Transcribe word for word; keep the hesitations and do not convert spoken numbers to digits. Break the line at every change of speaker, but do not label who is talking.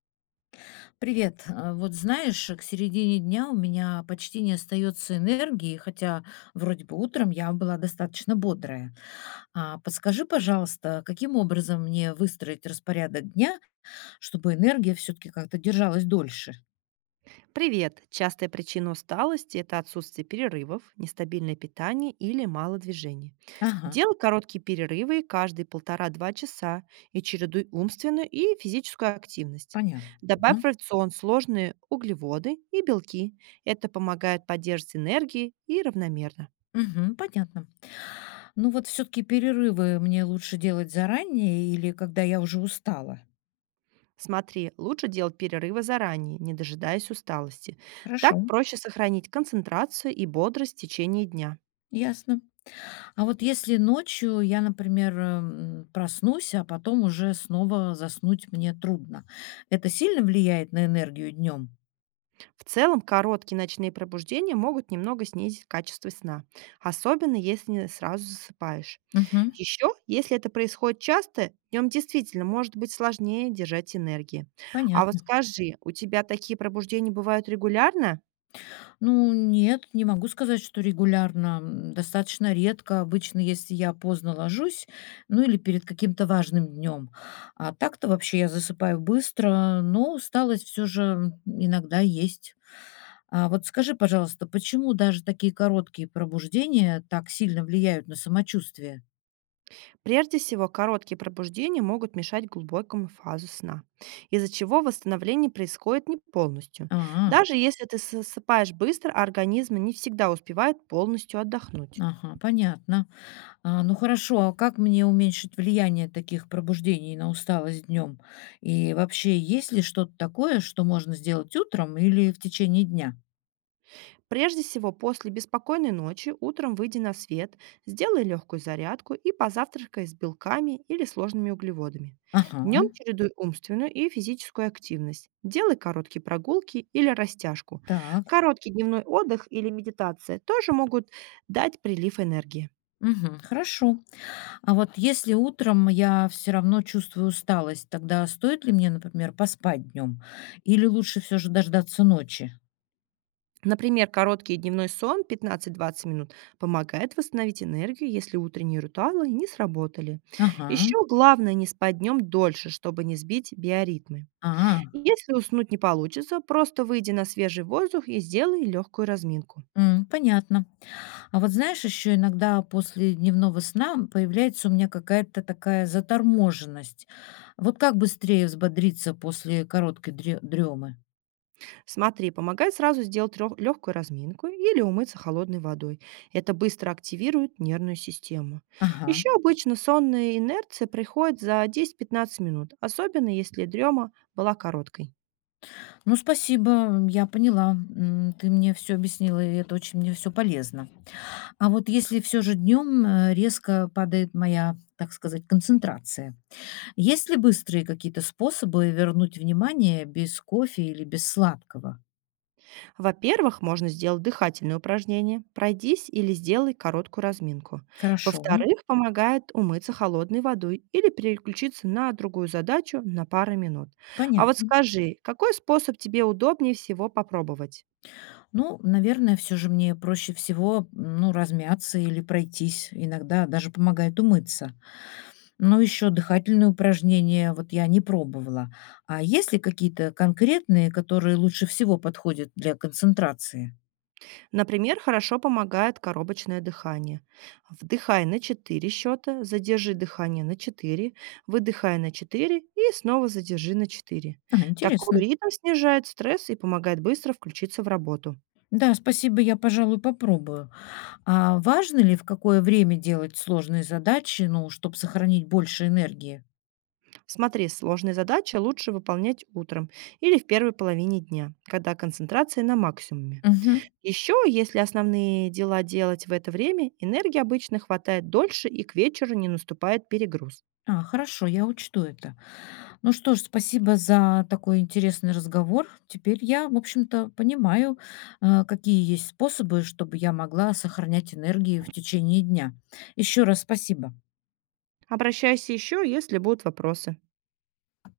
Привет. А, Вот знаешь, к середине дня у меня почти не остается энергии, хотя вроде бы утром я была достаточно бодрая. А подскажи, пожалуйста, каким образом мне выстроить распорядок дня, чтобы энергия все-таки как-то держалась дольше?
Привет! Частая причина усталости – это отсутствие перерывов, нестабильное питание или мало движения.
Ага,
Делай короткие перерывы каждые полтора-два часа и чередуй умственную и физическую активность.
понятно.
Добавь в рацион сложные углеводы и белки. Это помогает поддерживать энергии и равномерно.
Мгм, понятно. Ну вот все-таки перерывы мне лучше делать заранее или когда я уже устала.
Смотри, лучше делать перерывы заранее, не дожидаясь усталости.
Хорошо,
Так проще сохранить концентрацию и бодрость в течение дня.
ясно. А вот если ночью я, например, эм, проснусь, а потом уже снова заснуть мне трудно, это сильно влияет на энергию днем?
В целом, короткие ночные пробуждения могут немного снизить качество сна, особенно если не сразу засыпаешь.
Мгм.
Еще, если это происходит часто, днем действительно может быть сложнее держать энергии. А вот
Понятно.
скажи, у тебя такие пробуждения бывают регулярно?
Ну, нет, не могу сказать, что регулярно. м, Достаточно редко. Обычно, если я поздно ложусь, ну или перед каким-то важным днем. А так-то вообще я засыпаю быстро, но усталость все же иногда есть. А вот скажи, пожалуйста, почему даже такие короткие пробуждения так сильно влияют на самочувствие?
Прежде всего, короткие пробуждения могут мешать глубокому фазу сна, из-за чего восстановление происходит не полностью.
А,
Даже если ты засыпаешь быстро, организм не всегда успевает полностью отдохнуть.
ага, понятно. А, ну хорошо, а как мне уменьшить влияние таких пробуждений на усталость днем? И вообще, есть ли что-то такое, что можно сделать утром или в течение дня?
Прежде всего, после беспокойной ночи утром выйди на свет, сделай легкую зарядку и позавтракай с белками или сложными углеводами. Днем
Ага,
чередуй умственную и физическую активность. Делай короткие прогулки или растяжку.
так.
Короткий дневной отдых или медитация тоже могут дать прилив энергии.
Мгм, хорошо. А вот если утром я все равно чувствую усталость, тогда стоит ли мне, например, поспать днем? Или лучше все же дождаться ночи?
Например, короткий дневной сон пятнадцать-двадцать минут помогает восстановить энергию, если утренние ритуалы не сработали.
Ага,
Еще главное не спать днем дольше, чтобы не сбить биоритмы.
а,
Если уснуть не получится, просто выйди на свежий воздух и сделай легкую разминку.
м, понятно. А вот знаешь, еще иногда после дневного сна появляется у меня какая-то такая заторможенность. Вот как быстрее взбодриться после короткой дре- дремы?
Смотри, помогай сразу сделать легкую разминку или умыться холодной водой. Это быстро активирует нервную систему.
Ага.
Еще обычно сонная инерция приходит за десять пятнадцать минут, особенно если дрема была короткой.
Ну, спасибо, я поняла. М, Ты мне все объяснила, и это очень мне все полезно. А вот если все же днем резко падает моя, так сказать, концентрация, есть ли быстрые какие-то способы вернуть внимание без кофе или без сладкого?
Во-первых, можно сделать дыхательные упражнения, пройдись или сделай короткую разминку.
Хорошо,
Во-вторых, помогает умыться холодной водой или переключиться на другую задачу на пару минут. А вот
понятно.
скажи, какой способ тебе удобнее всего попробовать?
Ну, наверное, все же мне проще всего, ну, размяться или пройтись. Иногда даже помогает умыться. Но еще дыхательные упражнения вот я не пробовала. А есть ли какие-то конкретные, которые лучше всего подходят для концентрации?
Например, хорошо помогает коробочное дыхание. Вдыхай на четыре счета, задержи дыхание на четыре, выдыхай на четыре и снова задержи на четыре.
А,
Такой
интересно.
ритм снижает стресс и помогает быстро включиться в работу.
Да, спасибо, я, пожалуй, попробую. А важно ли в какое время делать сложные задачи, ну, чтобы сохранить больше энергии?
Смотри, сложные задачи лучше выполнять утром или в первой половине дня, когда концентрация на максимуме.
Мгм.
Еще, если основные дела делать в это время, энергии обычно хватает дольше и к вечеру не наступает перегруз.
А, хорошо, я учту это. Ну что ж, спасибо за такой интересный разговор. Теперь я, в общем-то, понимаю, э, какие есть способы, чтобы я могла сохранять энергию в течение дня. Еще раз спасибо.
Обращайся еще, если будут вопросы.